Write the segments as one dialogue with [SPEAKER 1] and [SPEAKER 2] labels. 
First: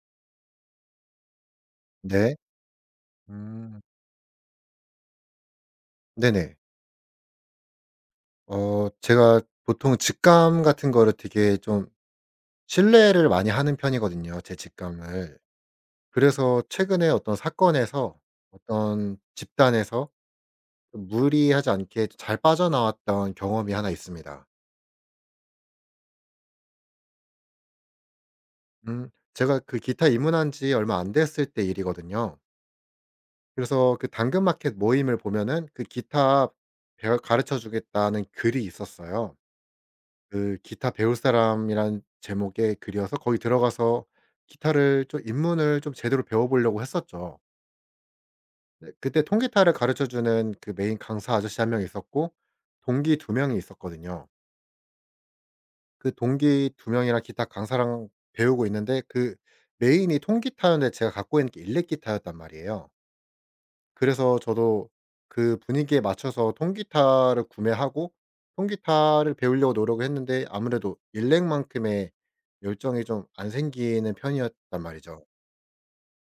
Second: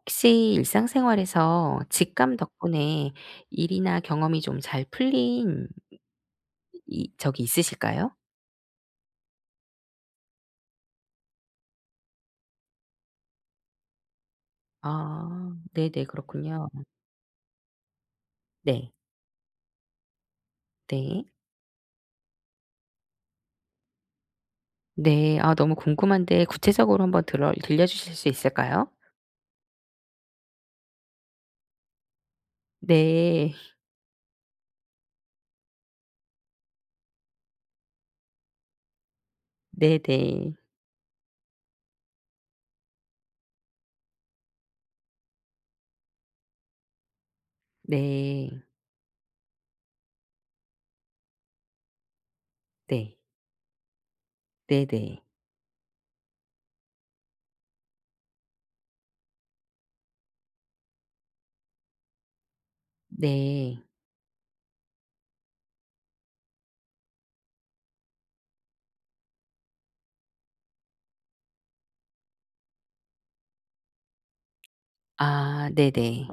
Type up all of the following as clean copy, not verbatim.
[SPEAKER 1] 혹시 일상생활에서
[SPEAKER 2] 네.
[SPEAKER 1] 직감 덕분에
[SPEAKER 2] 음.
[SPEAKER 1] 일이나 경험이 좀 잘 풀린
[SPEAKER 2] 네네.
[SPEAKER 1] 이 적이 있으실까요?
[SPEAKER 2] 제가 보통 직감 같은 거를 되게 좀 신뢰를 많이 하는 편이거든요, 제 직감을.
[SPEAKER 1] 아 네네.
[SPEAKER 2] 그래서
[SPEAKER 1] 그렇군요.
[SPEAKER 2] 최근에 어떤 사건에서
[SPEAKER 1] 네.
[SPEAKER 2] 어떤 집단에서 좀
[SPEAKER 1] 네.
[SPEAKER 2] 무리하지 않게 잘 빠져나왔던 경험이 하나 있습니다.
[SPEAKER 1] 네. 아 너무 궁금한데 구체적으로 한번 들어 들려주실 수 있을까요?
[SPEAKER 2] 제가 그 기타 입문한 지 얼마 안 됐을 때 일이거든요.
[SPEAKER 1] 네.
[SPEAKER 2] 그래서 그 당근마켓 모임을 보면은 그 기타 배워 가르쳐 주겠다는 글이 있었어요.
[SPEAKER 1] 네네.
[SPEAKER 2] 그 기타 배울 사람이란 제목의 글이어서 거기 들어가서 기타를 좀 입문을 좀 제대로 배워 보려고 했었죠.
[SPEAKER 1] 네.
[SPEAKER 2] 네, 그때 통기타를 가르쳐 주는 그 메인 강사 아저씨 한 명 있었고
[SPEAKER 1] 네.
[SPEAKER 2] 동기 두 명이 있었거든요.
[SPEAKER 1] 네네. 네.
[SPEAKER 2] 그 동기 두 명이랑 기타 강사랑 배우고 있는데 그 메인이 통기타였는데 제가 갖고 있는 게 일렉기타였단 말이에요.
[SPEAKER 1] 네, 네.
[SPEAKER 2] 그래서 저도 그 분위기에 맞춰서 통기타를 구매하고 통기타를 배우려고 노력을 했는데, 아무래도 일렉만큼의 열정이 좀 안 생기는 편이었단 말이죠.
[SPEAKER 1] 아 네네.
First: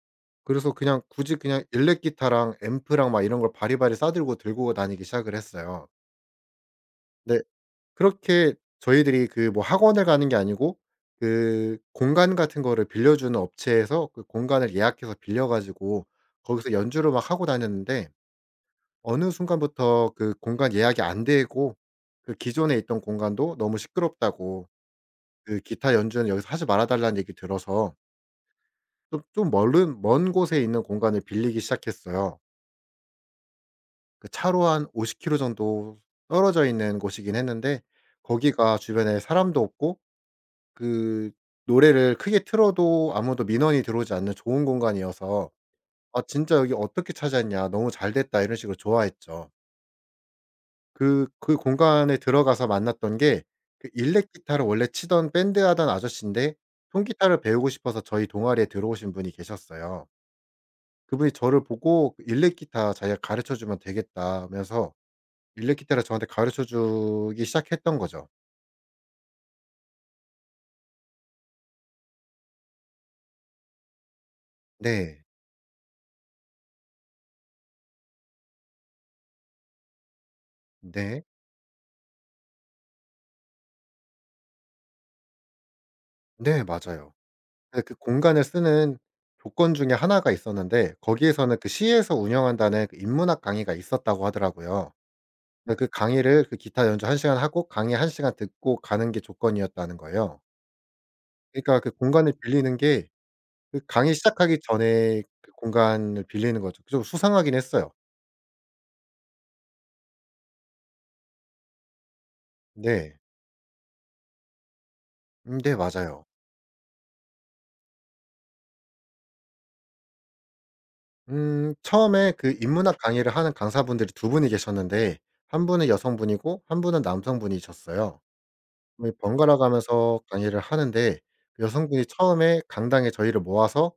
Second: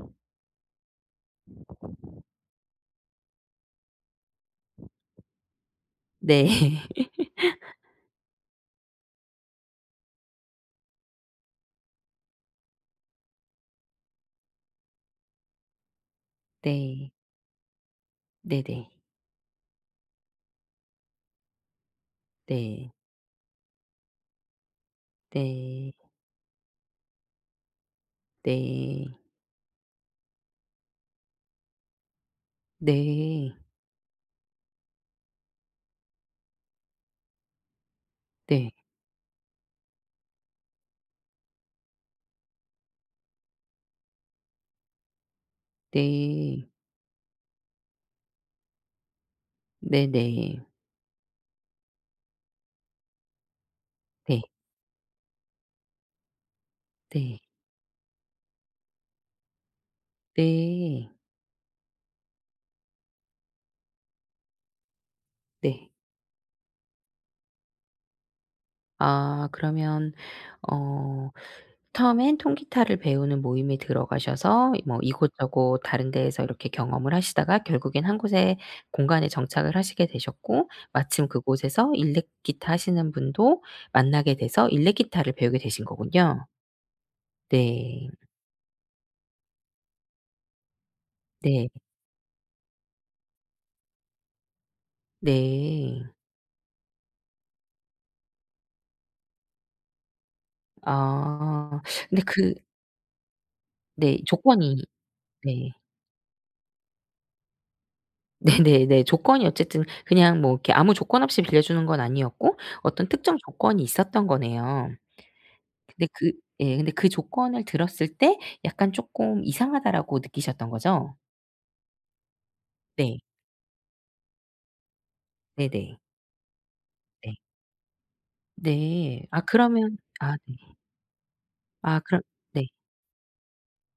[SPEAKER 2] 그래서 그냥 굳이 그냥 일렉 기타랑 앰프랑 막 이런 걸 바리바리 싸들고 들고 다니기 시작을 했어요.
[SPEAKER 1] 네.
[SPEAKER 2] 근데 그렇게 저희들이 그 뭐 학원을 가는 게 아니고 그 공간 같은 거를 빌려주는 업체에서 그 공간을 예약해서 빌려 가지고 거기서
[SPEAKER 1] 네.
[SPEAKER 2] 연주를 막 하고 다녔는데,
[SPEAKER 1] 네네.
[SPEAKER 2] 어느 순간부터 그 공간 예약이 안 되고 그 기존에
[SPEAKER 1] 네.
[SPEAKER 2] 있던 공간도 너무 시끄럽다고 그
[SPEAKER 1] 네.
[SPEAKER 2] 기타 연주는 여기서 하지 말아 달라는 얘기 들어서
[SPEAKER 1] 네.
[SPEAKER 2] 좀 멀은 먼 곳에 있는 공간을 빌리기 시작했어요.
[SPEAKER 1] 네. 네.
[SPEAKER 2] 그 차로 한 50 킬로 정도 떨어져 있는 곳이긴 했는데,
[SPEAKER 1] 네.
[SPEAKER 2] 거기가 주변에 사람도 없고 그 노래를 크게 틀어도 아무도 민원이 들어오지 않는 좋은 공간이어서 "아 진짜
[SPEAKER 1] 네.
[SPEAKER 2] 여기 어떻게 찾았냐. 너무 잘 됐다." 이런 식으로 좋아했죠.
[SPEAKER 1] 네네.
[SPEAKER 2] 그 공간에 들어가서 만났던 게 그 일렉
[SPEAKER 1] 네.
[SPEAKER 2] 기타를 원래 치던 밴드 하던 아저씨인데,
[SPEAKER 1] 네.
[SPEAKER 2] 통기타를 배우고 싶어서 저희 동아리에 들어오신 분이 계셨어요.
[SPEAKER 1] 네.
[SPEAKER 2] 그분이 저를 보고 그 "일렉 기타 자기가 가르쳐 주면 되겠다." 하면서 일렉
[SPEAKER 1] 네.
[SPEAKER 2] 기타를 저한테 가르쳐 주기 시작했던 거죠.
[SPEAKER 1] 아 그러면 어 처음엔 통기타를 배우는 모임에 들어가셔서 뭐
[SPEAKER 2] 네.
[SPEAKER 1] 이곳저곳 다른 데에서 이렇게 경험을 하시다가 결국엔 한 곳의 공간에 정착을 하시게 되셨고
[SPEAKER 2] 네.
[SPEAKER 1] 마침 그곳에서 일렉 기타 하시는 분도 만나게 돼서 일렉 기타를 배우게 되신 거군요.
[SPEAKER 2] 네, 맞아요. 근데 그
[SPEAKER 1] 네.
[SPEAKER 2] 공간을 쓰는 조건 중에 하나가 있었는데, 거기에서는 그
[SPEAKER 1] 네.
[SPEAKER 2] 시에서 운영한다는 그 인문학 강의가 있었다고 하더라고요. 네, 그
[SPEAKER 1] 네.
[SPEAKER 2] 강의를 그 기타 연주 1 시간 하고 강의 1 시간 듣고 가는 게 조건이었다는 거예요. 그러니까
[SPEAKER 1] 아
[SPEAKER 2] 그
[SPEAKER 1] 근데
[SPEAKER 2] 공간을
[SPEAKER 1] 그
[SPEAKER 2] 빌리는 게 그 강의
[SPEAKER 1] 네
[SPEAKER 2] 시작하기
[SPEAKER 1] 조건이
[SPEAKER 2] 전에 그
[SPEAKER 1] 네.
[SPEAKER 2] 공간을 빌리는 거죠. 좀 수상하긴 했어요.
[SPEAKER 1] 네네네. 조건이 어쨌든 그냥 뭐 이렇게 아무 조건 없이 빌려주는 건 아니었고 어떤
[SPEAKER 2] 네.
[SPEAKER 1] 특정 조건이 있었던 거네요.
[SPEAKER 2] 음, 네,
[SPEAKER 1] 근데
[SPEAKER 2] 맞아요.
[SPEAKER 1] 그 예 근데 그 조건을 들었을 때 약간 쪼끔 이상하다라고 느끼셨던 거죠?
[SPEAKER 2] 처음에 그 인문학
[SPEAKER 1] 네.
[SPEAKER 2] 강의를 하는 강사분들이 두 분이 계셨는데, 한 분은
[SPEAKER 1] 네네.
[SPEAKER 2] 여성분이고 한 분은
[SPEAKER 1] 네.
[SPEAKER 2] 남성분이셨어요. 이
[SPEAKER 1] 네. 아
[SPEAKER 2] 번갈아
[SPEAKER 1] 그러면
[SPEAKER 2] 가면서
[SPEAKER 1] 아 네.
[SPEAKER 2] 강의를 하는데,
[SPEAKER 1] 아
[SPEAKER 2] 여성분이
[SPEAKER 1] 그럼
[SPEAKER 2] 처음에
[SPEAKER 1] 네.
[SPEAKER 2] 강당에 저희를 모아서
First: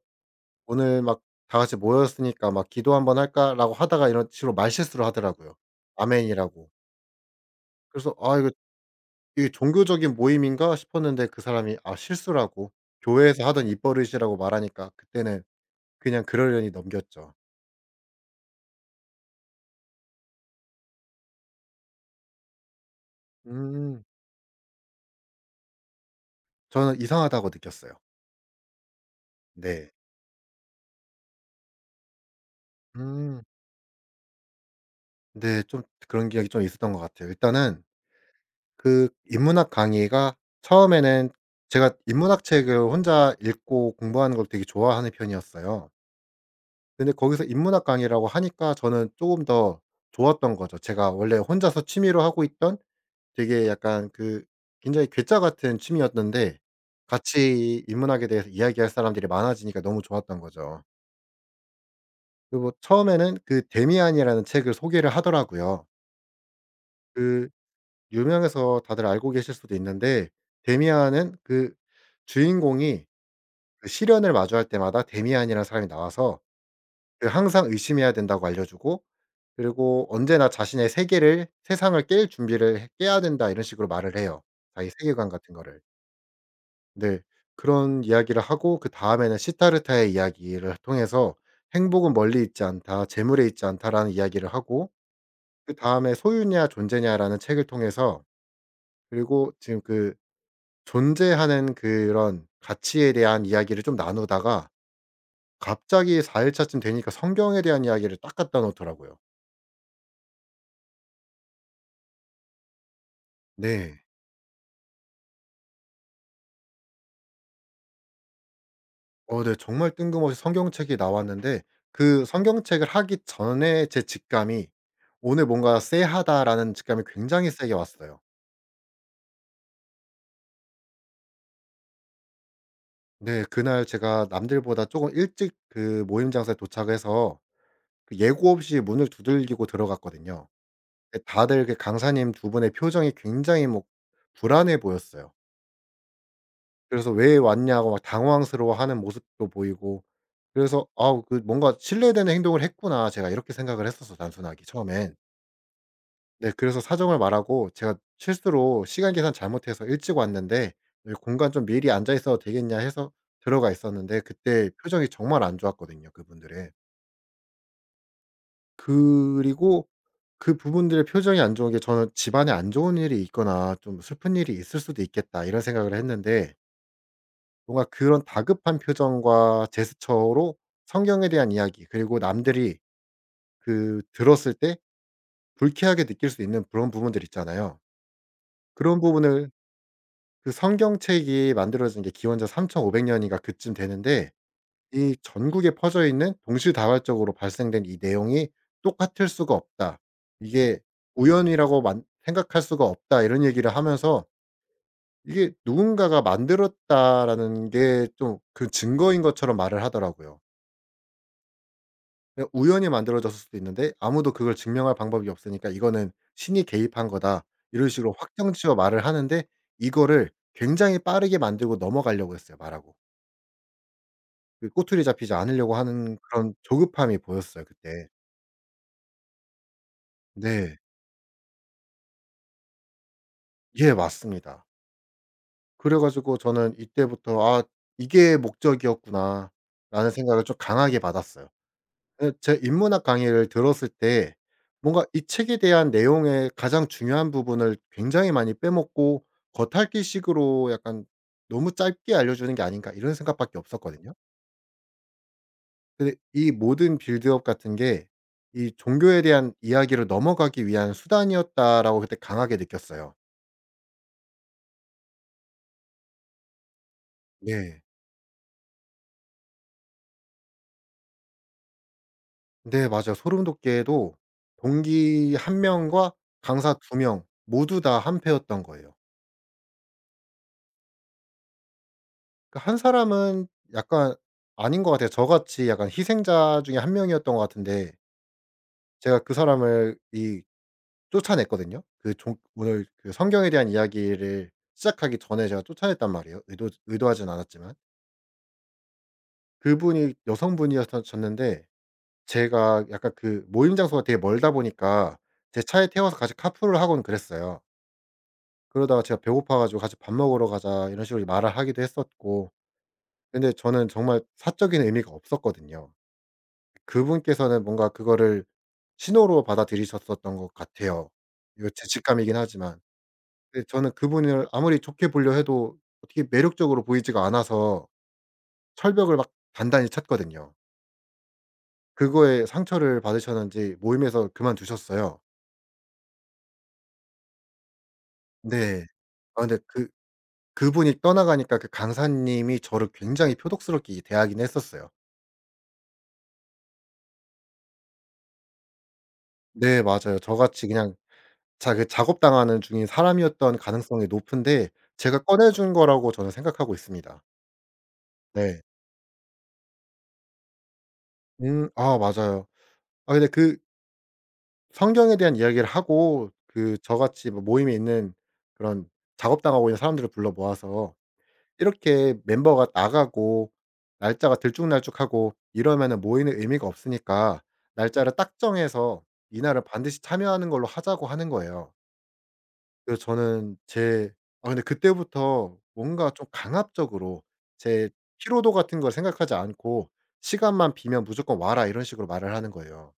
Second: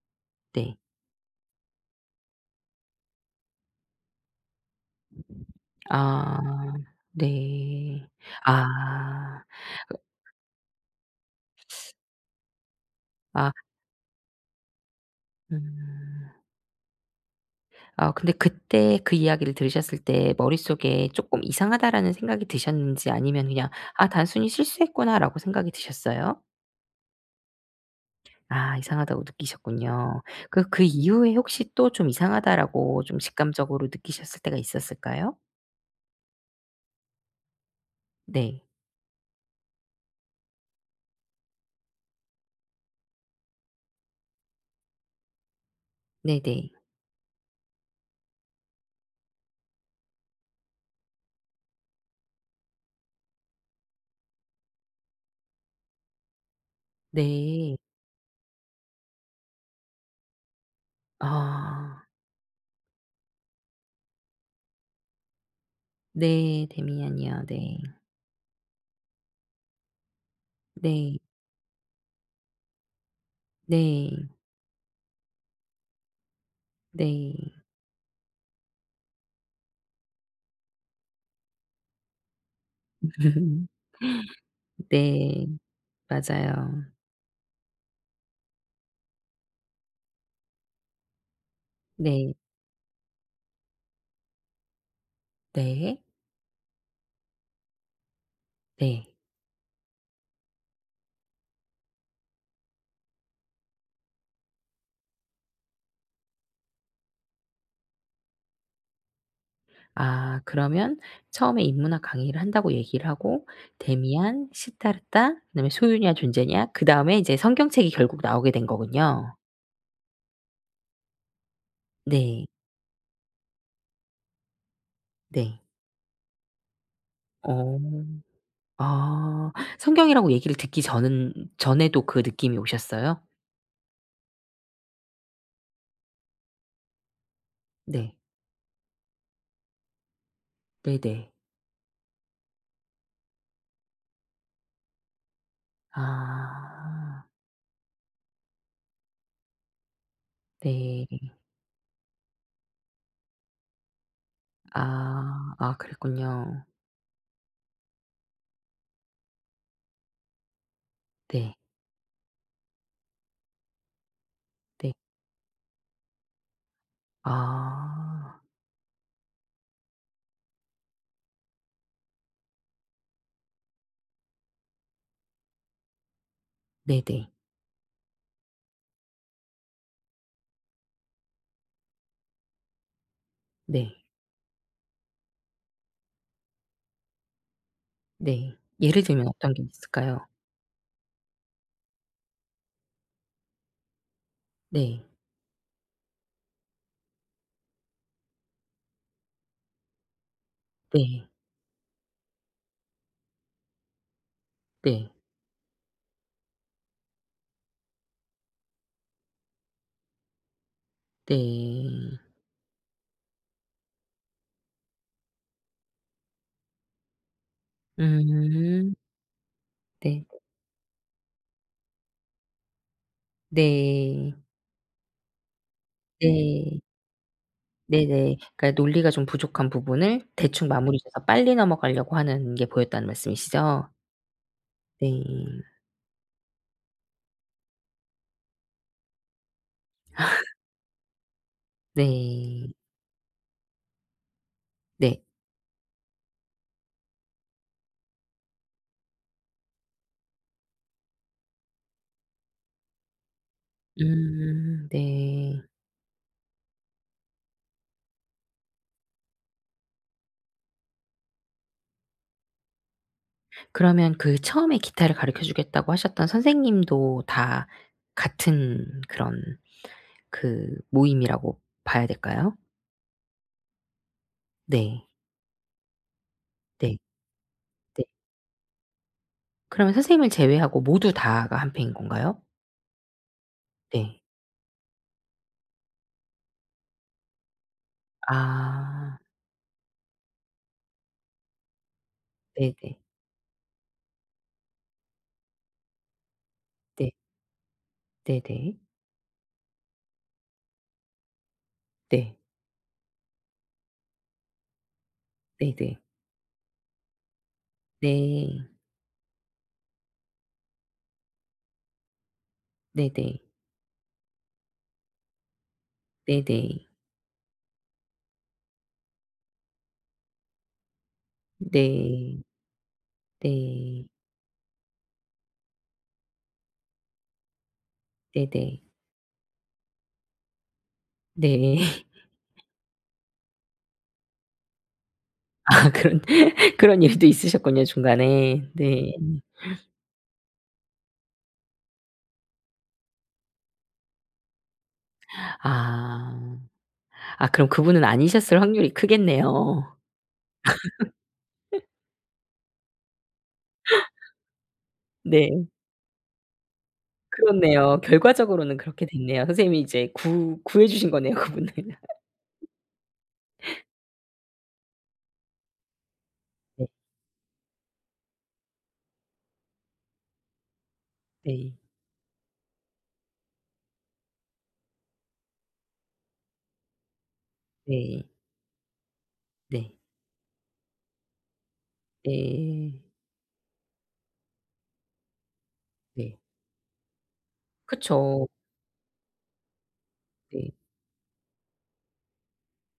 [SPEAKER 1] 네.
[SPEAKER 2] 오늘 막 다 같이 모였으니까 막 "기도 한번 할까?"라고 하다가 이런 식으로 말실수를 하더라고요. 아멘이라고.
[SPEAKER 1] 아 네.
[SPEAKER 2] 그래서 '아, 이거
[SPEAKER 1] 아.
[SPEAKER 2] 이게
[SPEAKER 1] 그
[SPEAKER 2] 종교적인 모임인가?' 싶었는데, 그 사람이 아 실수라고 교회에서
[SPEAKER 1] 아
[SPEAKER 2] 하던 입버릇이라고 말하니까 그때는 그냥
[SPEAKER 1] 음.
[SPEAKER 2] 그러려니 넘겼죠.
[SPEAKER 1] 어 근데 그때 그 이야기를 들으셨을 때 머릿속에 조금 이상하다.'라는 생각이 드셨는지 아니면 그냥
[SPEAKER 2] 음.
[SPEAKER 1] '아 단순히 실수했구나.'라고 생각이 드셨어요?
[SPEAKER 2] 저는 이상하다고 느꼈어요.
[SPEAKER 1] 아 이상하다고
[SPEAKER 2] 네.
[SPEAKER 1] 느끼셨군요. 그 그 이후에 혹시 또 좀 이상하다라고 좀
[SPEAKER 2] 음.
[SPEAKER 1] 직감적으로 느끼셨을 때가 있었을까요?
[SPEAKER 2] 네. 좀 그런 기억이 좀 있었던 것 같아요. 일단은
[SPEAKER 1] 네.
[SPEAKER 2] 그 인문학 강의가 처음에는, 제가 인문학 책을 혼자 읽고 공부하는 걸 되게 좋아하는 편이었어요.
[SPEAKER 1] 네네.
[SPEAKER 2] 근데 거기서 인문학 강의라고 하니까 저는 조금 더 좋았던 거죠. 제가 원래 혼자서 취미로 하고 있던 되게 약간 그 굉장히 괴짜 같은 취미였는데
[SPEAKER 1] 네.
[SPEAKER 2] 같이 인문학에 대해서 이야기할 사람들이 많아지니까 너무 좋았던 거죠.
[SPEAKER 1] 아.
[SPEAKER 2] 그리고 뭐 처음에는 그 데미안이라는 책을 소개를 하더라고요.
[SPEAKER 1] 네. 데미안이요.
[SPEAKER 2] 그
[SPEAKER 1] 네.
[SPEAKER 2] 유명해서 다들 알고 계실 수도 있는데,
[SPEAKER 1] 네.
[SPEAKER 2] 데미안은 그 주인공이 그
[SPEAKER 1] 네.
[SPEAKER 2] 시련을 마주할 때마다 데미안이라는 사람이 나와서 그
[SPEAKER 1] 네.
[SPEAKER 2] 항상 의심해야 된다고 알려 주고, 그리고 언제나 자신의 세계를 세상을 깰 준비를 해 깨야 된다 이런 식으로 말을 해요. 자기 세계관
[SPEAKER 1] 네.
[SPEAKER 2] 같은 거를.
[SPEAKER 1] 맞아요.
[SPEAKER 2] 네. 그런 이야기를 하고, 그다음에는 시타르타의 이야기를 통해서 "행복은
[SPEAKER 1] 네.
[SPEAKER 2] 멀리 있지 않다. 재물에 있지 않다."라는 이야기를 하고,
[SPEAKER 1] 네.
[SPEAKER 2] 그다음에 "소유냐 존재냐."라는 책을 통해서
[SPEAKER 1] 네.
[SPEAKER 2] 그리고 지금 그 존재하는 그런 가치에 대한 이야기를 좀 나누다가 갑자기 4 일차쯤 되니까 성경에 대한 이야기를 딱 갖다 놓더라고요.
[SPEAKER 1] 아 그러면 처음에 인문학 강의를 한다고 얘기를 하고
[SPEAKER 2] 네.
[SPEAKER 1] 데미안, 시타르타, 그다음에 소유냐 존재냐 그다음에 이제 성경책이 결국 나오게 된 거군요.
[SPEAKER 2] 어, 네. 정말 뜬금없이 성경책이 나왔는데, 그
[SPEAKER 1] 네.
[SPEAKER 2] 성경책을 하기 전에 제 직감이 '오늘
[SPEAKER 1] 네.
[SPEAKER 2] 뭔가 쎄하다.'라는 직감이 굉장히 세게
[SPEAKER 1] 어.
[SPEAKER 2] 왔어요.
[SPEAKER 1] 아. 성경이라고 얘기를 듣기 전은 전에도 그 느낌이 오셨어요?
[SPEAKER 2] 네. 그날 제가 남들보다 쪼금 일찍 그 모임 장소에 도착해서
[SPEAKER 1] 네.
[SPEAKER 2] 그 예고 없이 문을 두들기고 들어갔거든요. 예,
[SPEAKER 1] 네네.
[SPEAKER 2] 다들 그 강사님 두 분의 표정이 굉장히 뭐 불안해 보였어요. 그래서
[SPEAKER 1] 아.
[SPEAKER 2] 왜 왔냐고 막 당황스러워하는 모습도 보이고, 그래서 '아우
[SPEAKER 1] 네.
[SPEAKER 2] 그 뭔가 실례되는 행동을 했구나.' 제가 이렇게 생각을 했었어요, 단순하게 처음엔.
[SPEAKER 1] 아. 아
[SPEAKER 2] 네,
[SPEAKER 1] 그랬군요.
[SPEAKER 2] 그래서 사정을 말하고 제가 실수로 시간 계산 잘못해서 일찍 왔는데 여기 공간
[SPEAKER 1] 네.
[SPEAKER 2] 좀 미리 앉아 있어도 되겠냐 해서 들어가 있었는데, 그때
[SPEAKER 1] 네.
[SPEAKER 2] 표정이 정말 안 좋았거든요 그분들의.
[SPEAKER 1] 아.
[SPEAKER 2] 그리고 그 부분들의 표정이 안 좋은 게 저는 '집안에 안 좋은 일이 있거나 좀 슬픈 일이 있을 수도 있겠다.' 이런 생각을 했는데,
[SPEAKER 1] 네네.
[SPEAKER 2] 뭔가 그런 다급한 표정과 제스처로 성경에 대한 이야기 그리고 남들이
[SPEAKER 1] 네.
[SPEAKER 2] 그 들었을 때 불쾌하게 느낄 수 있는 그런 부분들 있잖아요.
[SPEAKER 1] 네.
[SPEAKER 2] 그런
[SPEAKER 1] 예를 들면
[SPEAKER 2] 부분을,
[SPEAKER 1] 어떤 게 있을까요?
[SPEAKER 2] 그 성경책이 만들어진 게 기원전 3,500 년인가 그쯤 되는데
[SPEAKER 1] 네.
[SPEAKER 2] 이 전국에 퍼져 있는 동시다발적으로 발생된 이 내용이 똑같을 수가 없다. 이게
[SPEAKER 1] 네.
[SPEAKER 2] 우연이라고 만 생각할 수가 없다. 이런 얘기를 하면서
[SPEAKER 1] 네.
[SPEAKER 2] 이게 누군가가 만들었다라는 게 좀 그 증거인 것처럼 말을 하더라고요.
[SPEAKER 1] 네.
[SPEAKER 2] 그냥 우연히 만들어졌을 수도 있는데 아무도 그걸 증명할 방법이 없으니까 이거는 신이 개입한 거다, 이런 식으로 확정지어
[SPEAKER 1] 음.
[SPEAKER 2] 말을 하는데,
[SPEAKER 1] 네.
[SPEAKER 2] 이거를 굉장히 빠르게 만들고 넘어가려고 했어요, 말하고.
[SPEAKER 1] 네.
[SPEAKER 2] 그 꼬투리 잡히지 않으려고 하는 그런
[SPEAKER 1] 네.
[SPEAKER 2] 조급함이 보였어요 그때.
[SPEAKER 1] 네네. 그러니까 논리가 좀 부족한 부분을 대충
[SPEAKER 2] 네.
[SPEAKER 1] 마무리 줘서 빨리 넘어가려고 하는 게 보였다는 말씀이시죠?
[SPEAKER 2] 예, 맞습니다.
[SPEAKER 1] 네.
[SPEAKER 2] 그래 가지고 저는 이때부터 '아, 이게 목적이었구나.'라는 생각을 좀 강하게 받았어요. 예, 제
[SPEAKER 1] 네.
[SPEAKER 2] 인문학 강의를 들었을 때 뭔가
[SPEAKER 1] 네.
[SPEAKER 2] 이 책에 대한 내용의 가장 중요한 부분을 굉장히 많이 빼먹고 '겉핥기식으로 약간 너무 짧게 알려주는 게 아닌가.' 이런 생각밖에 없었거든요.
[SPEAKER 1] 네.
[SPEAKER 2] 근데 이 모든 빌드업 같은 게 이 종교에 대한 이야기로 넘어가기 위한 수단이었다라고 그때 강하게 느꼈어요.
[SPEAKER 1] 그러면 그 처음에 기타를 가르쳐 주겠다고 하셨던 선생님도 다
[SPEAKER 2] 네.
[SPEAKER 1] 같은 그런 그 모임이라고 봐야 될까요?
[SPEAKER 2] 네, 맞아요. 소름 돋게도
[SPEAKER 1] 네.
[SPEAKER 2] 동기 한 명과 강사 두
[SPEAKER 1] 네.
[SPEAKER 2] 명 모두 다
[SPEAKER 1] 네.
[SPEAKER 2] 한패였던 거예요.
[SPEAKER 1] 그러면 선생님을 제외하고 모두 다가 한패인 건가요?
[SPEAKER 2] 그 한 사람은 약간
[SPEAKER 1] 네.
[SPEAKER 2] 아닌 것 같아요. 저같이 약간 희생자 중에 한 명이었던 것 같은데,
[SPEAKER 1] 아.
[SPEAKER 2] 제가 그 사람을 이 쫓아냈거든요. 그 종 오늘
[SPEAKER 1] 네네.
[SPEAKER 2] 그 성경에 대한 이야기를 시작하기 전에 제가 쫓아냈단 말이에요.
[SPEAKER 1] 네.
[SPEAKER 2] 의도하진 않았지만.
[SPEAKER 1] 네네.
[SPEAKER 2] 그분이 여성분이셨는데,
[SPEAKER 1] 네.
[SPEAKER 2] 제가 약간 그 모임 장소가 되게 멀다 보니까 제 차에
[SPEAKER 1] 네네.
[SPEAKER 2] 태워서 같이 카풀을 하곤 그랬어요.
[SPEAKER 1] 네.
[SPEAKER 2] 그러다가 제가 배고파 가지고 "같이 밥 먹으러 가자." 이런 식으로 말을 하기도 했었고,
[SPEAKER 1] 네네.
[SPEAKER 2] 근데 저는 정말 사적인 의미가 없었거든요.
[SPEAKER 1] 네네.
[SPEAKER 2] 그분께서는 뭔가 그거를 신호로 받아들이셨었던 것 같아요. 이거 제 직감이긴
[SPEAKER 1] 네.
[SPEAKER 2] 하지만. 근데 저는
[SPEAKER 1] 네.
[SPEAKER 2] 그분을 아무리 좋게 보려 해도 어떻게 매력적으로 보이지가 않아서
[SPEAKER 1] 네네.
[SPEAKER 2] 철벽을 막 단단히 쳤거든요.
[SPEAKER 1] 네.
[SPEAKER 2] 그거에 상처를 받으셨는지 모임에서 그만두셨어요.
[SPEAKER 1] 아 그런 그런 일도 있으셨군요 중간에.
[SPEAKER 2] 네.
[SPEAKER 1] 네.
[SPEAKER 2] 아 근데 그분이 떠나가니까 그 강사님이 저를 굉장히 표독스럽게 대하긴 했었어요.
[SPEAKER 1] 아. 아 그럼 그분은 아니셨을 확률이
[SPEAKER 2] 네,
[SPEAKER 1] 크겠네요.
[SPEAKER 2] 맞아요. 저같이 그냥 자 그 작업당하는 중인 사람이었던 가능성이 높은데 제가 꺼내
[SPEAKER 1] 네.
[SPEAKER 2] 준 거라고 저는 생각하고 있습니다.
[SPEAKER 1] 그렇네요.
[SPEAKER 2] 네.
[SPEAKER 1] 결과적으로는 그렇게 됐네요. 선생님이 이제 구 구해 주신 거네요 그분을.
[SPEAKER 2] 음, 아, 맞아요. 아 근데 그 성경에 대한 이야기를 하고, 그
[SPEAKER 1] 네.
[SPEAKER 2] 저같이 뭐 모임에 있는 그런 작업당하고 있는 사람들을 불러 모아서
[SPEAKER 1] 네.
[SPEAKER 2] 이렇게 멤버가 나가고 날짜가 들쭉날쭉하고 이러면은 모이는 의미가 없으니까 날짜를
[SPEAKER 1] 네.
[SPEAKER 2] 딱 정해서 이날은
[SPEAKER 1] 네.
[SPEAKER 2] 반드시 참여하는 걸로 하자고 하는 거예요.
[SPEAKER 1] 네.
[SPEAKER 2] 그래서 저는 제 아 근데 그때부터 뭔가 좀
[SPEAKER 1] 네.
[SPEAKER 2] 강압적으로 제
[SPEAKER 1] 그쵸.
[SPEAKER 2] 피로도 같은 걸 생각하지 않고
[SPEAKER 1] 네.
[SPEAKER 2] "시간만 비면 무조건 와라." 이런 식으로 말을 하는 거예요.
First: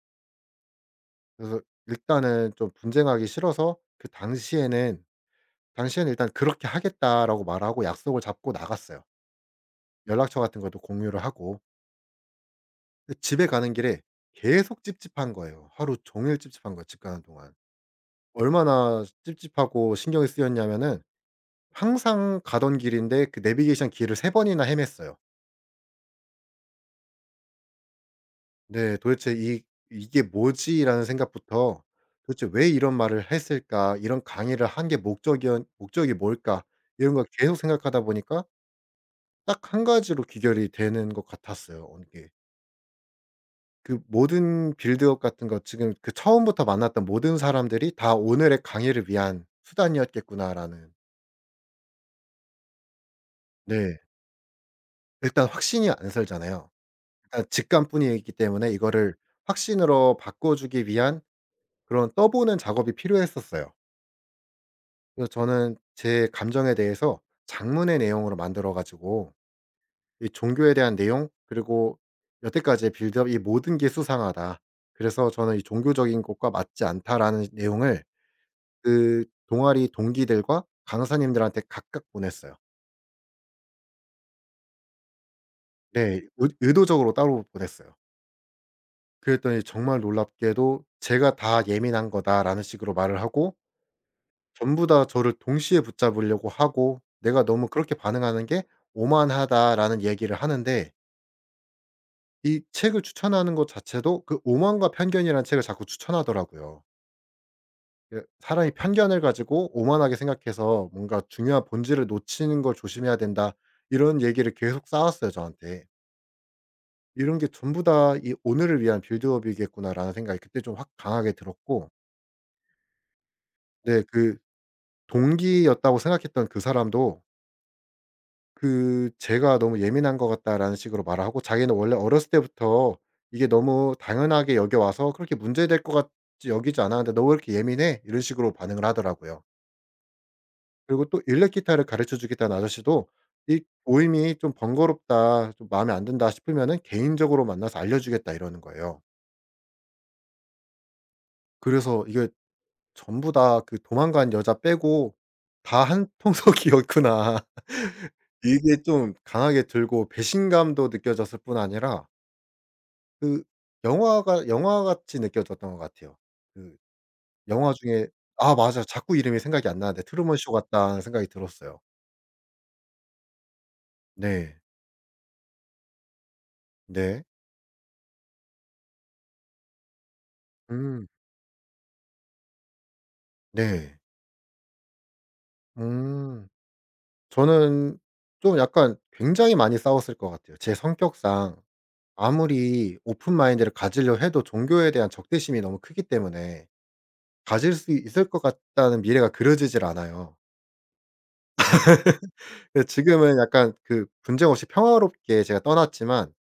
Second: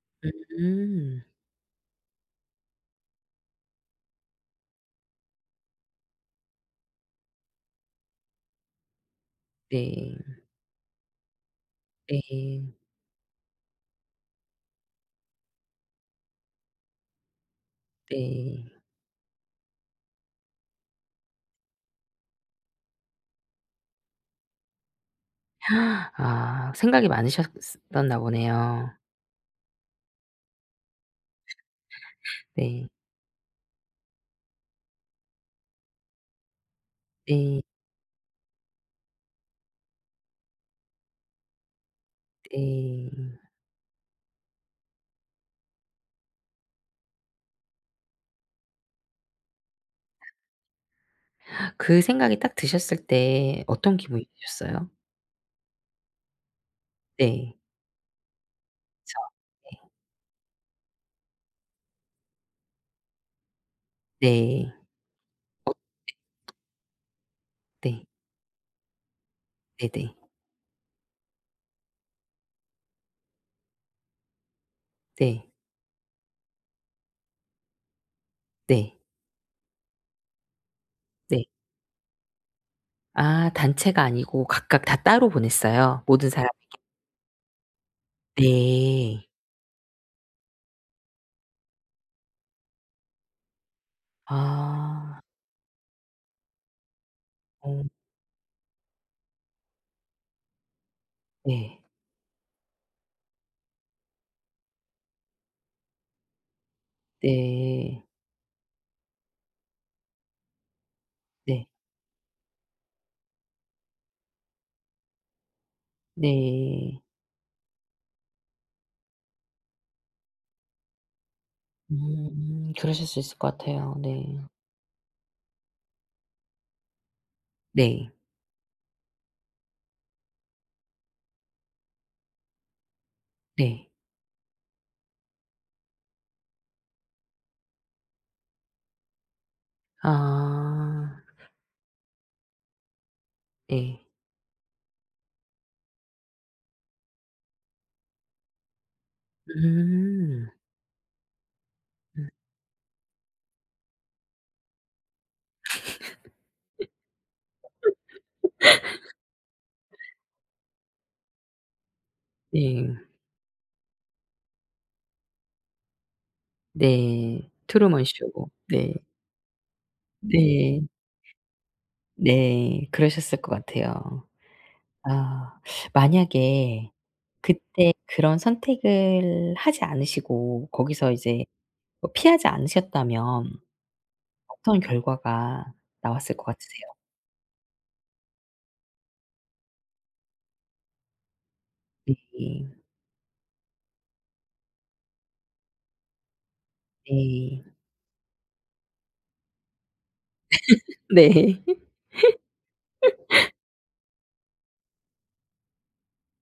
[SPEAKER 1] 음.
[SPEAKER 2] 그래서 일단은 좀 분쟁하기 싫어서 그 당시에는 일단 "그렇게 하겠다."라고 말하고 약속을 잡고 나갔어요.
[SPEAKER 1] 네.
[SPEAKER 2] 연락처 같은 것도 공유를 하고.
[SPEAKER 1] 네.
[SPEAKER 2] 근데 집에 가는 길에 계속 찝찝한 거예요. 하루 종일 찝찝한 거예요 집 가는 동안.
[SPEAKER 1] 네.
[SPEAKER 2] 얼마나 찝찝하고 신경이 쓰였냐면은 항상 가던 길인데 그 내비게이션 길을 3 번이나 헤맸어요.
[SPEAKER 1] 아 생각이 많으셨었나 보네요.
[SPEAKER 2] 네, 도대체 '이 이게 뭐지?'라는 생각부터 '도대체 왜
[SPEAKER 1] 네.
[SPEAKER 2] 이런 말을 했을까? 이런 강의를 한 게 목적이 뭘까?' 이런 걸 계속
[SPEAKER 1] 네.
[SPEAKER 2] 생각하다 보니까 딱 한 가지로 귀결이 되는 것 같았어요. 이게
[SPEAKER 1] 네.
[SPEAKER 2] 그 모든 빌드업 같은 거 지금 그 처음부터 만났던 모든 사람들이 '다 오늘의 강의를 위한 수단이었겠구나.'라는.
[SPEAKER 1] 그 생각이 딱 드셨을 때 어떤
[SPEAKER 2] 네.
[SPEAKER 1] 기분이 드셨어요?
[SPEAKER 2] 일단 확신이 안 설잖아요. 일단
[SPEAKER 1] 네.
[SPEAKER 2] 직감뿐이기 때문에 이거를
[SPEAKER 1] 그쵸.
[SPEAKER 2] 확신으로 바꿔주기 위한 그런 떠보는 작업이 필요했었어요.
[SPEAKER 1] 네. 네.
[SPEAKER 2] 그래서
[SPEAKER 1] 어
[SPEAKER 2] 저는 제 감정에 대해서 장문의
[SPEAKER 1] 네.
[SPEAKER 2] 내용으로 만들어 가지고
[SPEAKER 1] 네네.
[SPEAKER 2] 이 종교에 대한 내용 그리고 여태까지의 빌드업, '이 모든 게 수상하다.
[SPEAKER 1] 네.
[SPEAKER 2] 그래서
[SPEAKER 1] 네.
[SPEAKER 2] 저는 이 종교적인 것과 맞지 않다.'라는 내용을
[SPEAKER 1] 네.
[SPEAKER 2] 그 동아리 동기들과
[SPEAKER 1] 네.
[SPEAKER 2] 강사님들한테 각각 보냈어요.
[SPEAKER 1] 아 단체가 아니고 각각 다 따로 보냈어요,
[SPEAKER 2] 네.
[SPEAKER 1] 모든 사람?
[SPEAKER 2] 의 의도적으로 따로 보냈어요.
[SPEAKER 1] 네.
[SPEAKER 2] 그랬더니 정말 놀랍게도 "제가 다 예민한 거다."라는 식으로 말을 하고, 전부 다
[SPEAKER 1] 아.
[SPEAKER 2] 저를 동시에 붙잡으려고 하고 "내가 너무
[SPEAKER 1] 어
[SPEAKER 2] 그렇게 반응하는 게 오만하다."라는 얘기를 하는데
[SPEAKER 1] 네.
[SPEAKER 2] 이 책을 추천하는 것 자체도 그 오만과 편견이라는 책을 자꾸 추천하더라고요.
[SPEAKER 1] 네.
[SPEAKER 2] 그 사람이 편견을 가지고 오만하게 생각해서 뭔가 중요한
[SPEAKER 1] 네.
[SPEAKER 2] 본질을 놓치는 걸 조심해야 된다. 이런 얘기를 계속 쌓았어요, 저한테.
[SPEAKER 1] 네.
[SPEAKER 2] 이런 게 전부 다 이 '오늘을 위한 빌드업이겠구나.'라는 생각이 그때 좀 확 강하게 들었고,
[SPEAKER 1] 그러실 수 있을 것 같아요.
[SPEAKER 2] 네,
[SPEAKER 1] 네.
[SPEAKER 2] 그 동기였다고 생각했던 그 사람도
[SPEAKER 1] 네.
[SPEAKER 2] 그 "제가 너무 예민한 것 같다."라는 식으로 말을 하고, 자기는 원래 어렸을 때부터 이게
[SPEAKER 1] 네.
[SPEAKER 2] 너무 당연하게 여겨 와서 그렇게 문제될 것 같이 여기지 않았는데 "너 왜 이렇게 예민해?" 이런 식으로 반응을 하더라고요.
[SPEAKER 1] 아
[SPEAKER 2] 그리고 또 일렉 기타를 가르쳐 주겠다는 아저씨도 이
[SPEAKER 1] 네.
[SPEAKER 2] 모임이 좀 번거롭다 좀 마음에 안 든다 싶으면은 "개인적으로 만나서 알려주겠다." 이러는 거예요.
[SPEAKER 1] 음.
[SPEAKER 2] 그래서 이게
[SPEAKER 1] 음
[SPEAKER 2] 전부 다 그 도망간 여자 빼고 다 한 통속이었구나. 이게 좀 강하게 들고 배신감도 느껴졌을 뿐 아니라
[SPEAKER 1] 네.
[SPEAKER 2] 그 영화가 영화 같이 느껴졌던 것 같아요. 그
[SPEAKER 1] 네.
[SPEAKER 2] 영화
[SPEAKER 1] 트루먼
[SPEAKER 2] 중에,
[SPEAKER 1] 쇼.
[SPEAKER 2] 아 맞아,
[SPEAKER 1] 네.
[SPEAKER 2] 자꾸 이름이 생각이 안 나는데 '트루먼 쇼
[SPEAKER 1] 네.
[SPEAKER 2] 같다.' 하는 생각이 들었어요.
[SPEAKER 1] 네. 그러셨을 것 같아요.
[SPEAKER 2] 네.
[SPEAKER 1] 아 만약에
[SPEAKER 2] 네.
[SPEAKER 1] 그때 그런 선택을 하지 않으시고
[SPEAKER 2] 음.
[SPEAKER 1] 거기서 이제 뭐 피하지 않으셨다면
[SPEAKER 2] 네.
[SPEAKER 1] 어떤 결과가 나왔을 것
[SPEAKER 2] 음.
[SPEAKER 1] 같으세요?
[SPEAKER 2] 저는 좀 약간 굉장히 많이 싸웠을 것 같아요. 제 성격상
[SPEAKER 1] 이
[SPEAKER 2] 아무리 오픈 마인드를 가지려 해도 종교에 대한 적대심이 너무 크기 때문에
[SPEAKER 1] 네.
[SPEAKER 2] 가질 수 있을 것 같다는 미래가 그려지질 않아요.
[SPEAKER 1] 네.
[SPEAKER 2] 근데 지금은 약간 그 분쟁 없이 평화롭게 제가 떠났지만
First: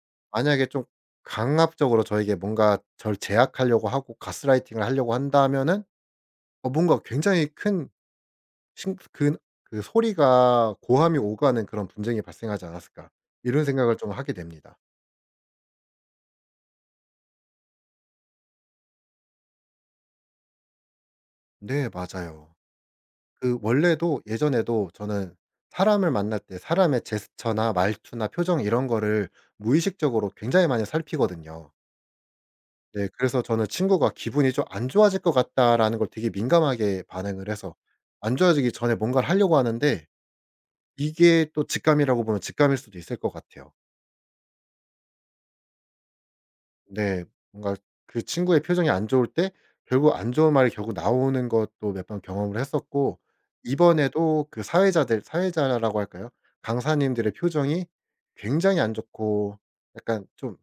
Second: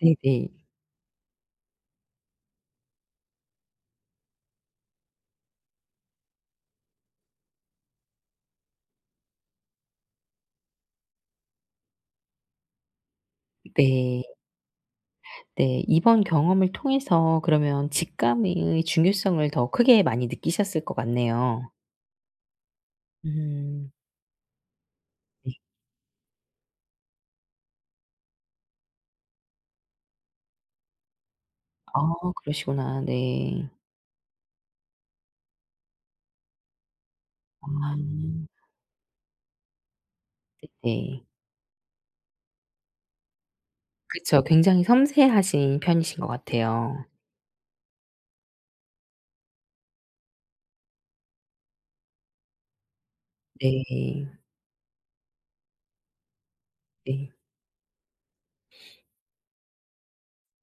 [SPEAKER 1] 네네.
[SPEAKER 2] 만약에 좀 강압적으로 저에게 뭔가 절 제약하려고 하고 가스라이팅을 하려고 한다면은 뭔가 굉장히 큰 신 그 그 '소리가 고함이 오가는 그런 분쟁이 발생하지 않았을까.' 이런 생각을 좀
[SPEAKER 1] 네.
[SPEAKER 2] 하게 됩니다.
[SPEAKER 1] 네. 이번 경험을 통해서 그러면 직감의 중요성을 더 크게 많이 느끼셨을 것 같네요.
[SPEAKER 2] 네, 맞아요. 그
[SPEAKER 1] 음.
[SPEAKER 2] 원래도 예전에도 저는
[SPEAKER 1] 네.
[SPEAKER 2] 사람을 만날 때 사람의 제스처나 말투나 표정 이런 거를 무의식적으로 굉장히 많이 살피거든요.
[SPEAKER 1] 아 그러시구나.
[SPEAKER 2] 네, 그래서 저는
[SPEAKER 1] 네.
[SPEAKER 2] 친구가 '기분이 좀 안 좋아질 것 같다.'라는 걸 되게 민감하게 반응을 해서 안
[SPEAKER 1] 아.
[SPEAKER 2] 좋아지기 전에 뭔가를 하려고 하는데
[SPEAKER 1] 네.
[SPEAKER 2] 이게 또 직감이라고 보면 직감일 수도 있을 것 같아요.
[SPEAKER 1] 그쵸. 굉장히 섬세하신 편이신 것 같아요.
[SPEAKER 2] 네. 뭔가 그 친구의 표정이 안 좋을 때 결국 안 좋은 말이 결국 나오는 것도 몇 번 경험을 했었고,
[SPEAKER 1] 네.
[SPEAKER 2] 이번에도 그 사회자들 사회자라고 할까요?
[SPEAKER 1] 네.
[SPEAKER 2] 강사님들의 표정이 굉장히 안 좋고 약간 좀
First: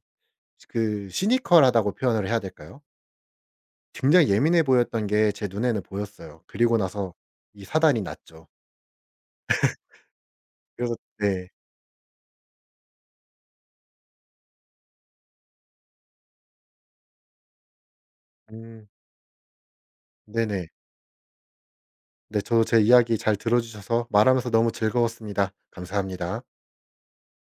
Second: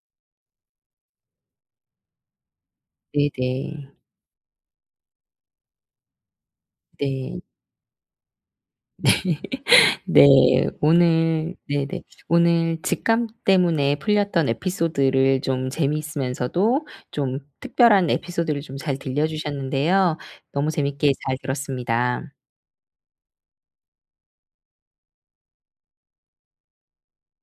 [SPEAKER 2] 그 시니컬하다고 표현을 해야 될까요?
[SPEAKER 1] 네네.
[SPEAKER 2] 굉장히 예민해 보였던 게 제 눈에는 보였어요. 그리고 나서
[SPEAKER 1] 네.
[SPEAKER 2] 이 사단이 났죠.
[SPEAKER 1] 네.
[SPEAKER 2] 그래서 네.
[SPEAKER 1] 오늘 네네. 오늘 직감 때문에 풀렸던 에피소드를 좀 재미있으면서도 좀 특별한 에피소드를 좀
[SPEAKER 2] 음.
[SPEAKER 1] 잘 들려 주셨는데요.
[SPEAKER 2] 네네.
[SPEAKER 1] 너무 재밌게 잘
[SPEAKER 2] 네.
[SPEAKER 1] 들었습니다.
[SPEAKER 2] 저도 제 이야기 잘 들어 주셔서 말하면서 너무 즐거웠습니다. 감사합니다.